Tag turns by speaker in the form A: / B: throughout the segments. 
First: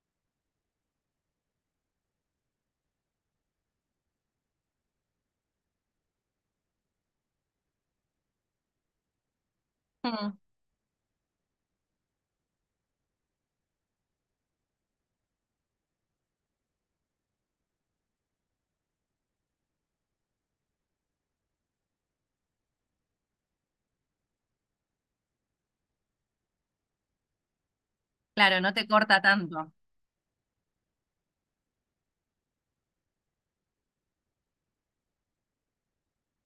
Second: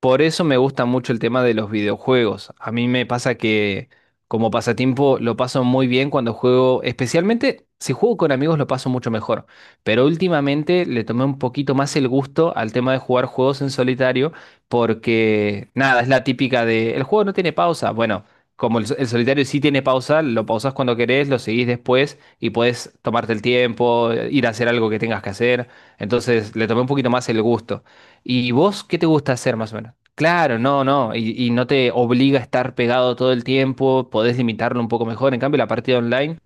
A: Por eso me gusta mucho el tema de los videojuegos. A mí me pasa que como pasatiempo lo paso muy bien cuando juego, especialmente si juego con amigos lo paso mucho mejor. Pero
B: Mm.
A: últimamente le tomé un poquito más el gusto al tema de jugar juegos en solitario porque nada, es la típica de el juego no tiene pausa. Bueno, como el solitario sí tiene pausa, lo pausas cuando querés, lo seguís después y puedes tomarte el tiempo, ir a hacer algo que tengas que hacer. Entonces le tomé un poquito más el gusto. ¿Y
B: Claro, no
A: vos
B: te
A: qué te
B: corta
A: gusta hacer
B: tanto
A: más o menos? Claro, no, no, y no te obliga a estar pegado todo el tiempo, podés limitarlo un poco mejor. En cambio, la partida online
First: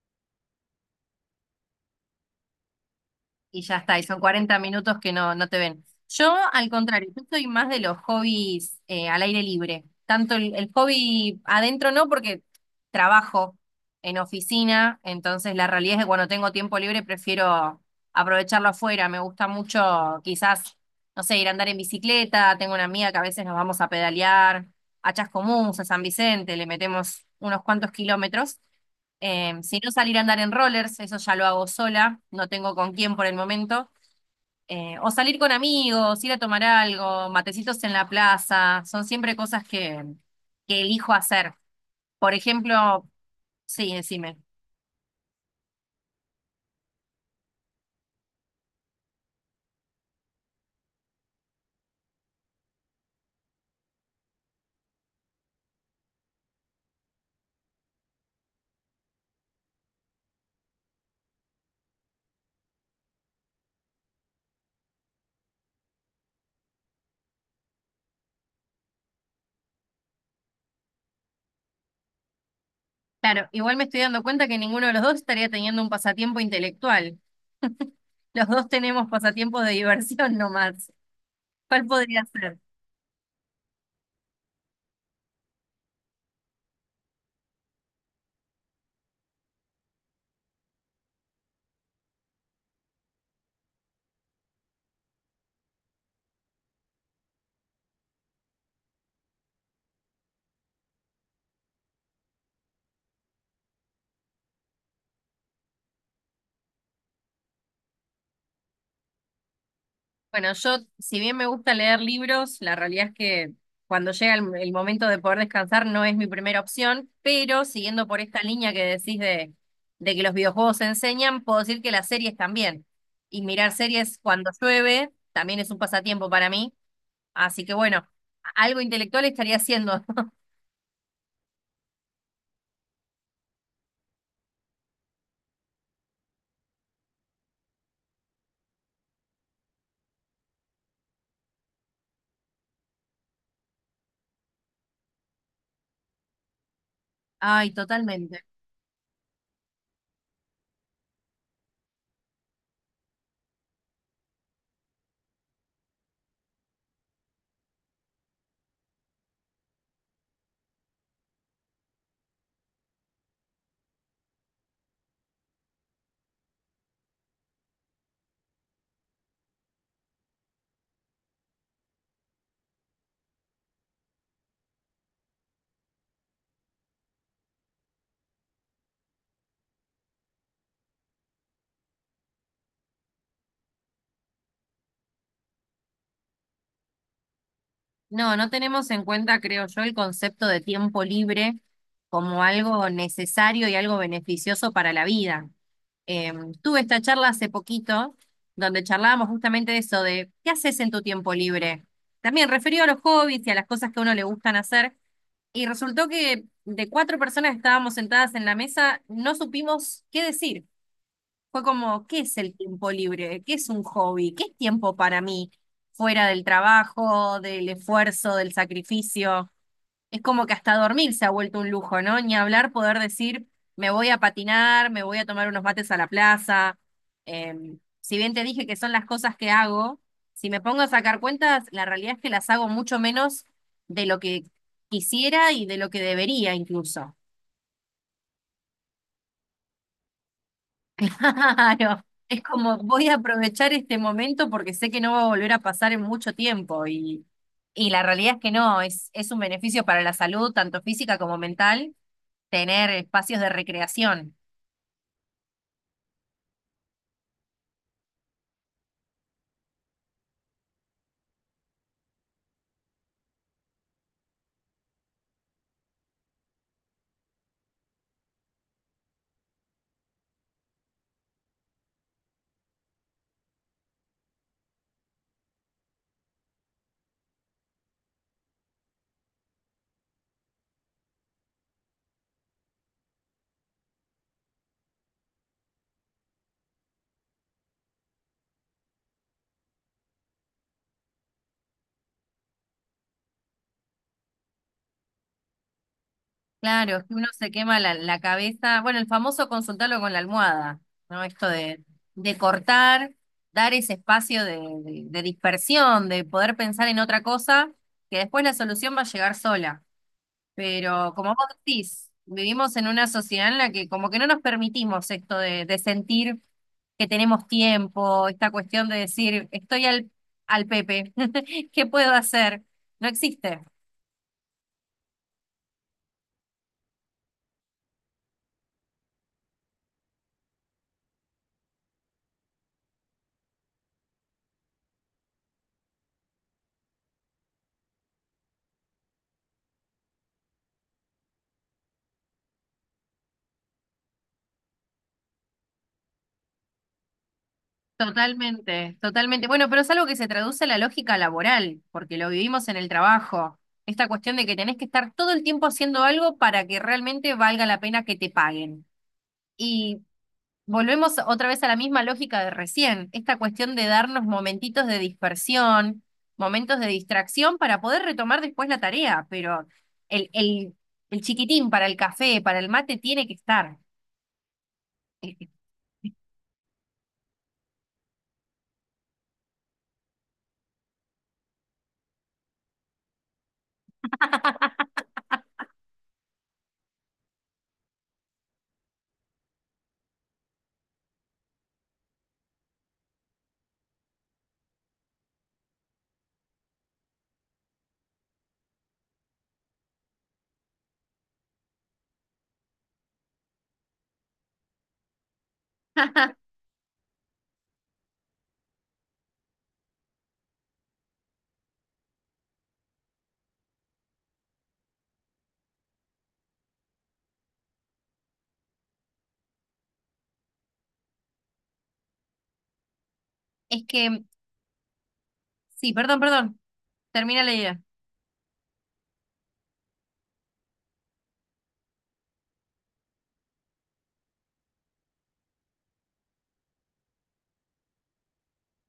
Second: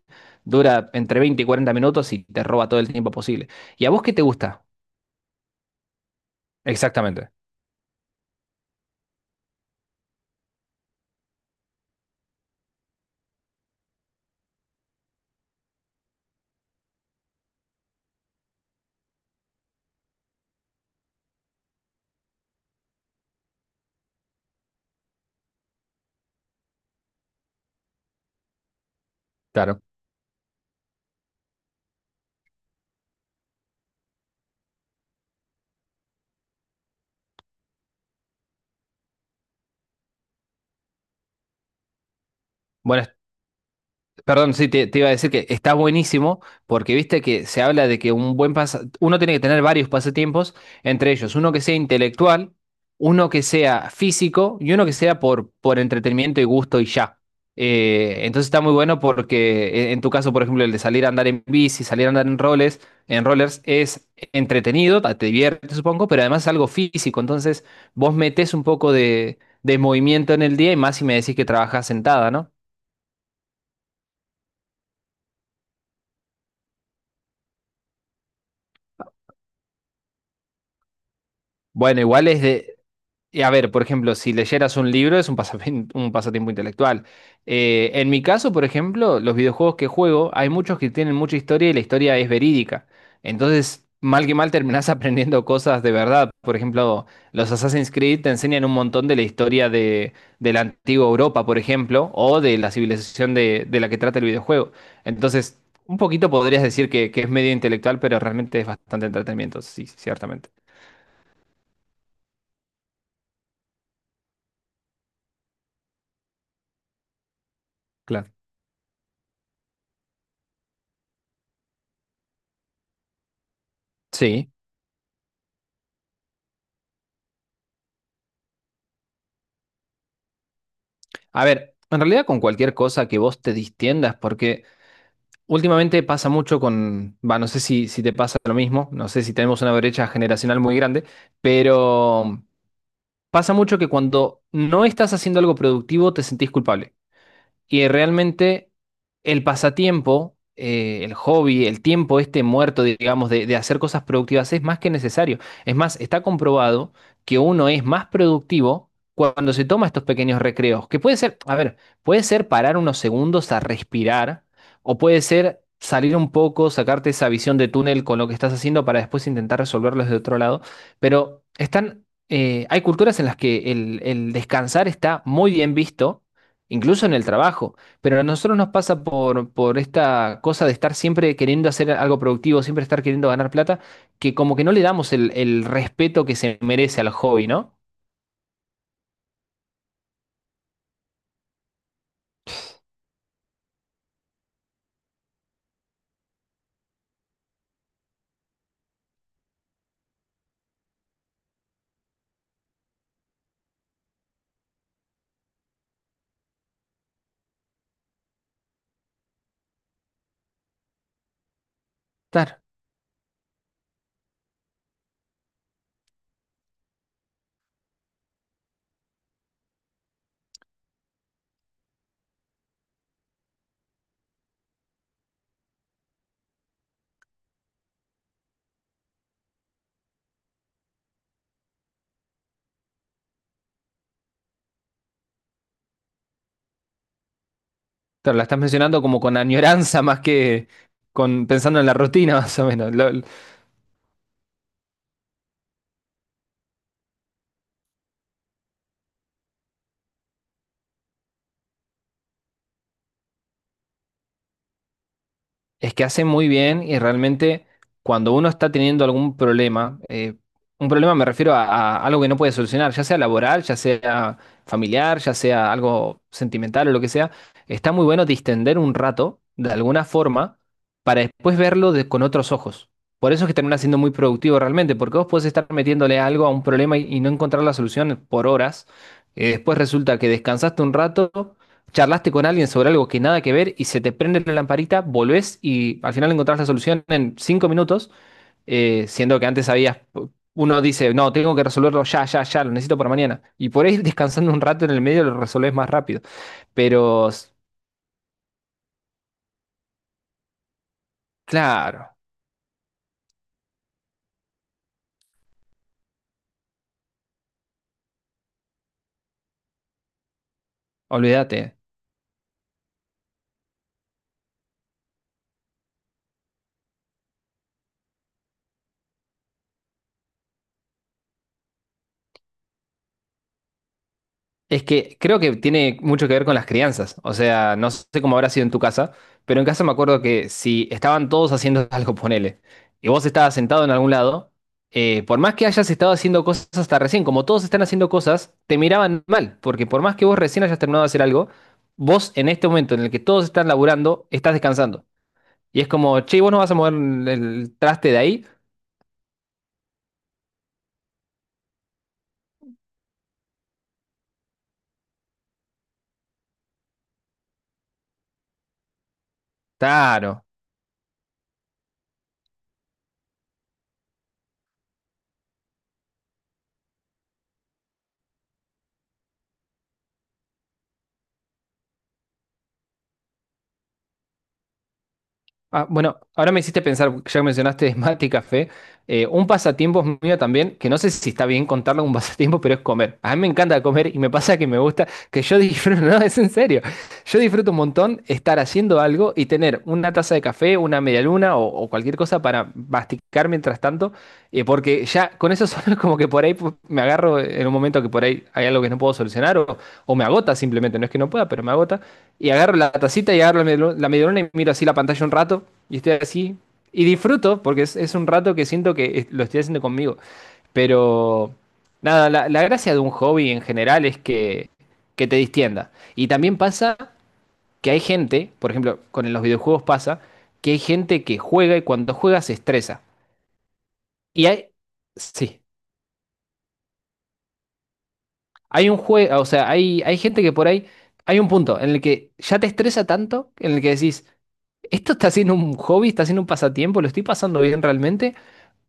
A: dura entre 20 y 40 minutos y te roba todo el tiempo posible.
B: y ya
A: ¿Y a
B: está, y
A: vos qué
B: son
A: te
B: 40
A: gusta?
B: minutos que no, no te ven. Yo, al contrario, yo
A: Exactamente.
B: soy más de los hobbies al aire libre. Tanto el hobby adentro no, porque trabajo en oficina, entonces la realidad es que cuando tengo tiempo libre prefiero aprovecharlo afuera. Me gusta mucho quizás, no sé, ir a andar en bicicleta. Tengo una amiga que a veces nos vamos a pedalear a Chascomús, a San Vicente, le metemos unos cuantos kilómetros. Si
A: Claro.
B: no, salir a andar en rollers, eso ya lo hago sola, no tengo con quién por el momento. O salir con amigos, ir a tomar algo, matecitos en la plaza, son siempre cosas que elijo hacer. Por
A: Bueno,
B: ejemplo, sí, decime.
A: perdón, sí, te iba a decir que está buenísimo porque viste que se habla de que uno tiene que tener varios pasatiempos, entre ellos uno que sea intelectual, uno que sea físico y uno que sea por entretenimiento y gusto y ya. Entonces está muy bueno porque en tu caso, por ejemplo, el de salir a andar en bici, salir a andar en roles, en rollers es entretenido, te divierte, supongo, pero además es algo físico. Entonces vos metés un poco de movimiento en el día y más si me decís que trabajas sentada, ¿no?
B: Claro, igual me estoy dando cuenta que ninguno de los dos estaría teniendo un pasatiempo intelectual. Los dos tenemos pasatiempos de diversión nomás. ¿Cuál
A: Bueno,
B: podría
A: igual es
B: ser?
A: de... Y a ver, por ejemplo, si leyeras un libro es un pasatiempo intelectual. En mi caso, por ejemplo, los videojuegos que juego, hay muchos que tienen mucha historia y la historia es verídica. Entonces, mal que mal terminás aprendiendo cosas de verdad. Por ejemplo, los Assassin's Creed te enseñan un montón de la historia de la antigua Europa, por ejemplo, o de la civilización de la que trata el videojuego. Entonces, un poquito podrías decir que es medio intelectual, pero realmente es bastante entretenimiento, sí, ciertamente.
B: Bueno, yo, si bien me gusta leer libros, la realidad es que cuando llega el momento de poder descansar no es mi primera opción, pero siguiendo por
A: Claro.
B: esta línea que decís de que los videojuegos enseñan, puedo decir que las series también. Y mirar series cuando
A: Sí.
B: llueve también es un pasatiempo para mí. Así que bueno, algo intelectual estaría haciendo.
A: A ver, en realidad con cualquier cosa que vos te distiendas, porque últimamente pasa mucho con, va, no sé si te pasa lo mismo, no sé si tenemos una brecha generacional muy grande, pero pasa mucho que cuando no estás haciendo algo productivo te sentís culpable.
B: Ay,
A: Y
B: totalmente.
A: realmente el pasatiempo, el hobby, el tiempo este muerto, digamos, de hacer cosas productivas es más que necesario. Es más, está comprobado que uno es más productivo cuando se toma estos pequeños recreos, que puede ser, a ver, puede ser parar unos segundos a respirar, o puede ser salir un poco, sacarte esa visión de túnel con lo que estás haciendo para después intentar resolverlo desde otro lado, pero están... hay culturas en las que el descansar está muy bien visto incluso en el trabajo. Pero a nosotros nos pasa por esta cosa de estar siempre queriendo hacer algo productivo, siempre estar queriendo ganar plata, que como que no le damos el respeto que se merece al hobby, ¿no?
B: No, no tenemos en cuenta, creo yo, el concepto de tiempo libre como algo necesario y algo beneficioso para la vida. Eh, Tuve esta charla hace poquito, donde charlábamos justamente de eso, de qué haces en tu tiempo libre. También referido a los hobbies y a las cosas que a uno le gustan hacer. Y resultó que de cuatro personas que estábamos sentadas en la mesa, no supimos qué decir. Fue como, ¿qué es el
A: Claro,
B: tiempo libre? ¿Qué es un hobby? ¿Qué es tiempo para mí? Fuera del trabajo, del esfuerzo, del sacrificio. Es como que hasta dormir se ha vuelto un lujo, ¿no? Ni hablar poder decir, me voy a patinar, me voy a tomar unos mates a la plaza. Si bien te dije que son las cosas que hago, si me pongo a sacar cuentas, la realidad es que las hago mucho menos de lo que quisiera y de lo que debería incluso.
A: claro, la estás mencionando como con añoranza más que con pensando en la
B: Claro,
A: rutina,
B: es
A: más o
B: como
A: menos.
B: voy
A: Lo,
B: a aprovechar este momento porque sé que no va a volver a pasar en mucho tiempo y la realidad es que no, es un beneficio para la salud, tanto física como mental, tener espacios de recreación.
A: es que hace muy bien y realmente cuando uno está teniendo algún problema, un problema me refiero a algo que no puede solucionar, ya sea laboral, ya sea familiar, ya sea algo sentimental o lo que sea, está muy bueno distender un rato de alguna forma para después verlo con otros ojos. Por eso es que termina siendo muy productivo realmente, porque vos podés estar metiéndole algo a un problema y no encontrar la solución por horas. Después resulta que descansaste un rato, charlaste con alguien sobre algo que nada que ver y se te prende la lamparita, volvés y al final encontrás la solución en 5 minutos. Siendo que antes habías, uno dice, no, tengo que resolverlo ya, ya, ya, lo necesito para mañana. Y por ahí descansando un rato en el medio lo resolvés más rápido.
B: Claro, es que uno
A: Pero,
B: se quema la cabeza, bueno, el famoso consultarlo con la almohada, ¿no? Esto de,
A: claro,
B: de cortar, dar ese espacio de dispersión, de poder pensar en otra cosa, que después la solución va a llegar sola. Pero como vos
A: olvídate.
B: decís, vivimos en una sociedad en la que como que no nos permitimos esto de, sentir que tenemos tiempo, esta cuestión de decir, estoy al Pepe, ¿qué puedo hacer? No existe.
A: Es que creo que tiene mucho que ver con las crianzas. O sea, no sé cómo habrá sido en tu casa, pero en casa me acuerdo que si estaban todos haciendo algo, ponele, y vos estabas sentado en algún lado, por más que hayas estado haciendo cosas hasta recién, como todos están haciendo cosas, te miraban mal, porque por más que vos recién hayas terminado de hacer algo, vos en este momento en el que todos están laburando, estás descansando. Y es como, che, ¿vos no vas a mover el traste de ahí?
B: Totalmente, totalmente. Bueno, pero es algo que se traduce a la lógica laboral, porque lo vivimos en el trabajo. Esta cuestión de que tenés que estar todo el tiempo haciendo algo para que realmente valga la pena que te paguen. Y
A: Claro.
B: volvemos otra vez a la misma lógica de recién, esta cuestión de darnos momentitos de dispersión, momentos de distracción para poder retomar después la tarea, pero el, el chiquitín para el café, para el mate, tiene que estar.
A: Ah, bueno, ahora me hiciste pensar, ya que mencionaste mate y café, un pasatiempo mío también, que no sé si está bien contarlo como un pasatiempo, pero es comer. A mí me encanta comer y me pasa que me gusta, que yo disfruto, no, es en serio, yo disfruto un montón estar haciendo algo y tener una taza de café, una media luna o cualquier cosa para masticar mientras tanto, porque ya con eso solo es como que por ahí me agarro en un momento que por ahí hay algo que no puedo solucionar o me agota simplemente, no es que no pueda, pero me agota. Y agarro la tacita y agarro la medialuna y miro así la pantalla un rato y estoy así. Y disfruto porque es un rato que siento lo estoy haciendo conmigo. Pero nada, la gracia de un hobby en general es que te distienda. Y también pasa que hay gente, por ejemplo, con los videojuegos pasa, que hay gente que juega y cuando juega se estresa.
B: Es que,
A: Y hay, sí,
B: sí, perdón, perdón, termina la idea.
A: hay un juego, o sea, hay gente que por ahí, hay un punto en el que ya te estresa tanto, en el que decís: ¿Esto está siendo un hobby? ¿Está siendo un pasatiempo? ¿Lo estoy pasando bien realmente?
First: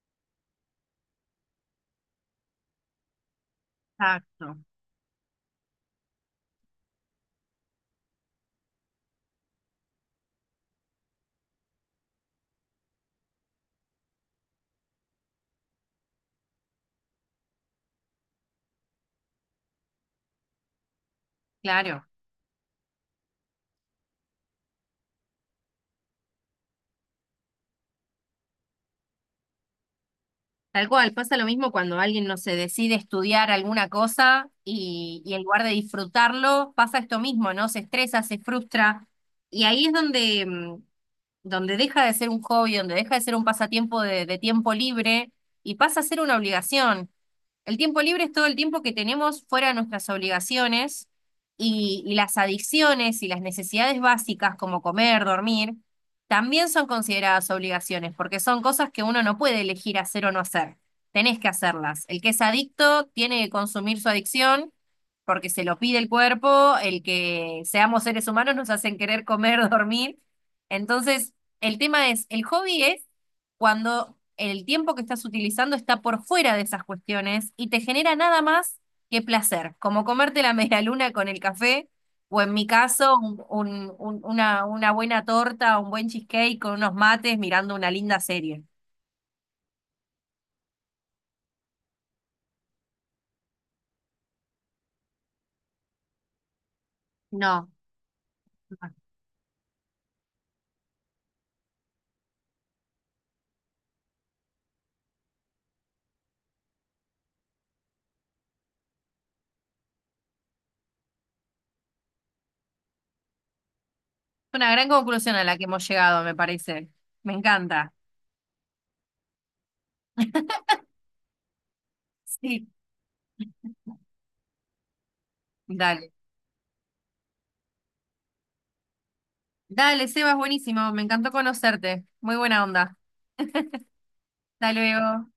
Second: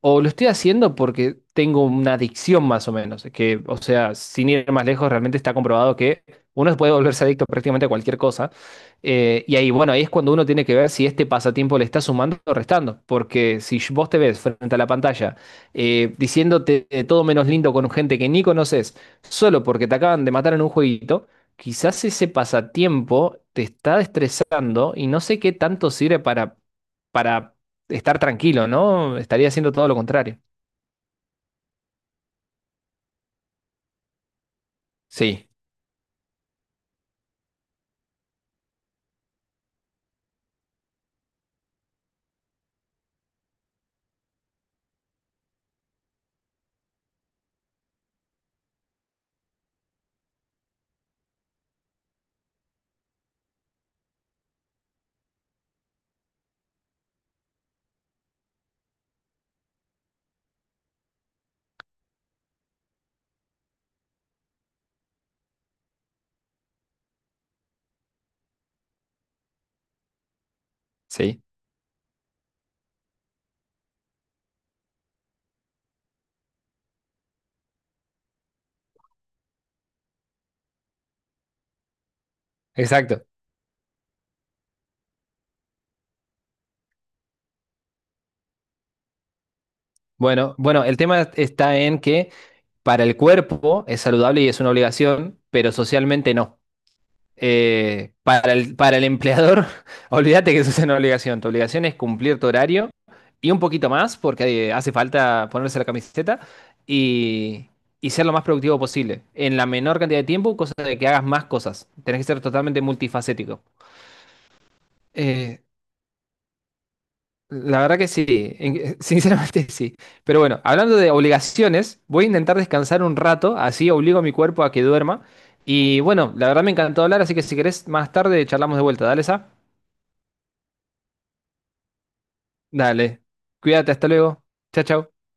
A: ¿O lo estoy haciendo porque tengo una adicción más o menos? Que, o sea, sin
B: Exacto,
A: ir más lejos, realmente está comprobado que uno puede volverse adicto prácticamente a cualquier cosa. Y ahí, bueno, ahí es cuando uno tiene que ver si este pasatiempo le está sumando o restando, porque si vos te ves frente a la pantalla diciéndote de todo menos lindo con gente que ni conoces, solo porque te acaban de matar en un jueguito, quizás
B: claro.
A: ese pasatiempo te está estresando y no sé qué tanto sirve para estar tranquilo, ¿no? Estaría haciendo todo lo contrario.
B: Tal cual, pasa lo mismo cuando alguien no se decide estudiar alguna cosa y en
A: Sí,
B: lugar de disfrutarlo, pasa esto mismo, ¿no? Se estresa, se frustra. Y ahí es donde donde deja de ser un hobby, donde deja de ser un pasatiempo de tiempo libre y pasa a ser una obligación. El tiempo libre es todo el tiempo que tenemos fuera de nuestras obligaciones y las adicciones y las necesidades básicas como comer, dormir, también son consideradas obligaciones porque son cosas que uno no puede elegir hacer o no hacer. Tenés que hacerlas. El que es adicto tiene que consumir su adicción porque se lo pide el cuerpo, el que seamos seres humanos nos hacen querer comer, dormir. Entonces,
A: sí,
B: el tema es, el hobby es cuando el tiempo que estás utilizando está por fuera de esas cuestiones y te genera nada más que placer, como comerte la medialuna con el café, o en mi caso,
A: exacto.
B: una buena torta, un buen cheesecake con unos mates mirando una linda serie.
A: Bueno, bueno, el tema está en que para el cuerpo es saludable y es una obligación, pero socialmente no.
B: No,
A: Para el,
B: es
A: para el empleador, olvídate que eso es una obligación. Tu obligación es cumplir tu horario y un poquito más, porque hace falta ponerse la camiseta y, y ser lo más productivo posible. En la menor cantidad de tiempo, cosa de que hagas más cosas. Tenés que ser totalmente multifacético.
B: una gran conclusión a la
A: Eh,
B: que hemos llegado, me parece. Me
A: La
B: encanta.
A: verdad que sí, sinceramente sí. Pero bueno, hablando de obligaciones, voy a intentar
B: Sí.
A: descansar un rato, así obligo a mi cuerpo a que duerma. Y
B: Dale.
A: bueno, la verdad me encantó hablar, así que si querés más tarde charlamos de vuelta. Dale, Sa.
B: Dale, Seba, es buenísimo. Me encantó conocerte. Muy buena onda.
A: Dale. Cuídate, hasta luego.
B: Hasta
A: Chao, chao.
B: luego.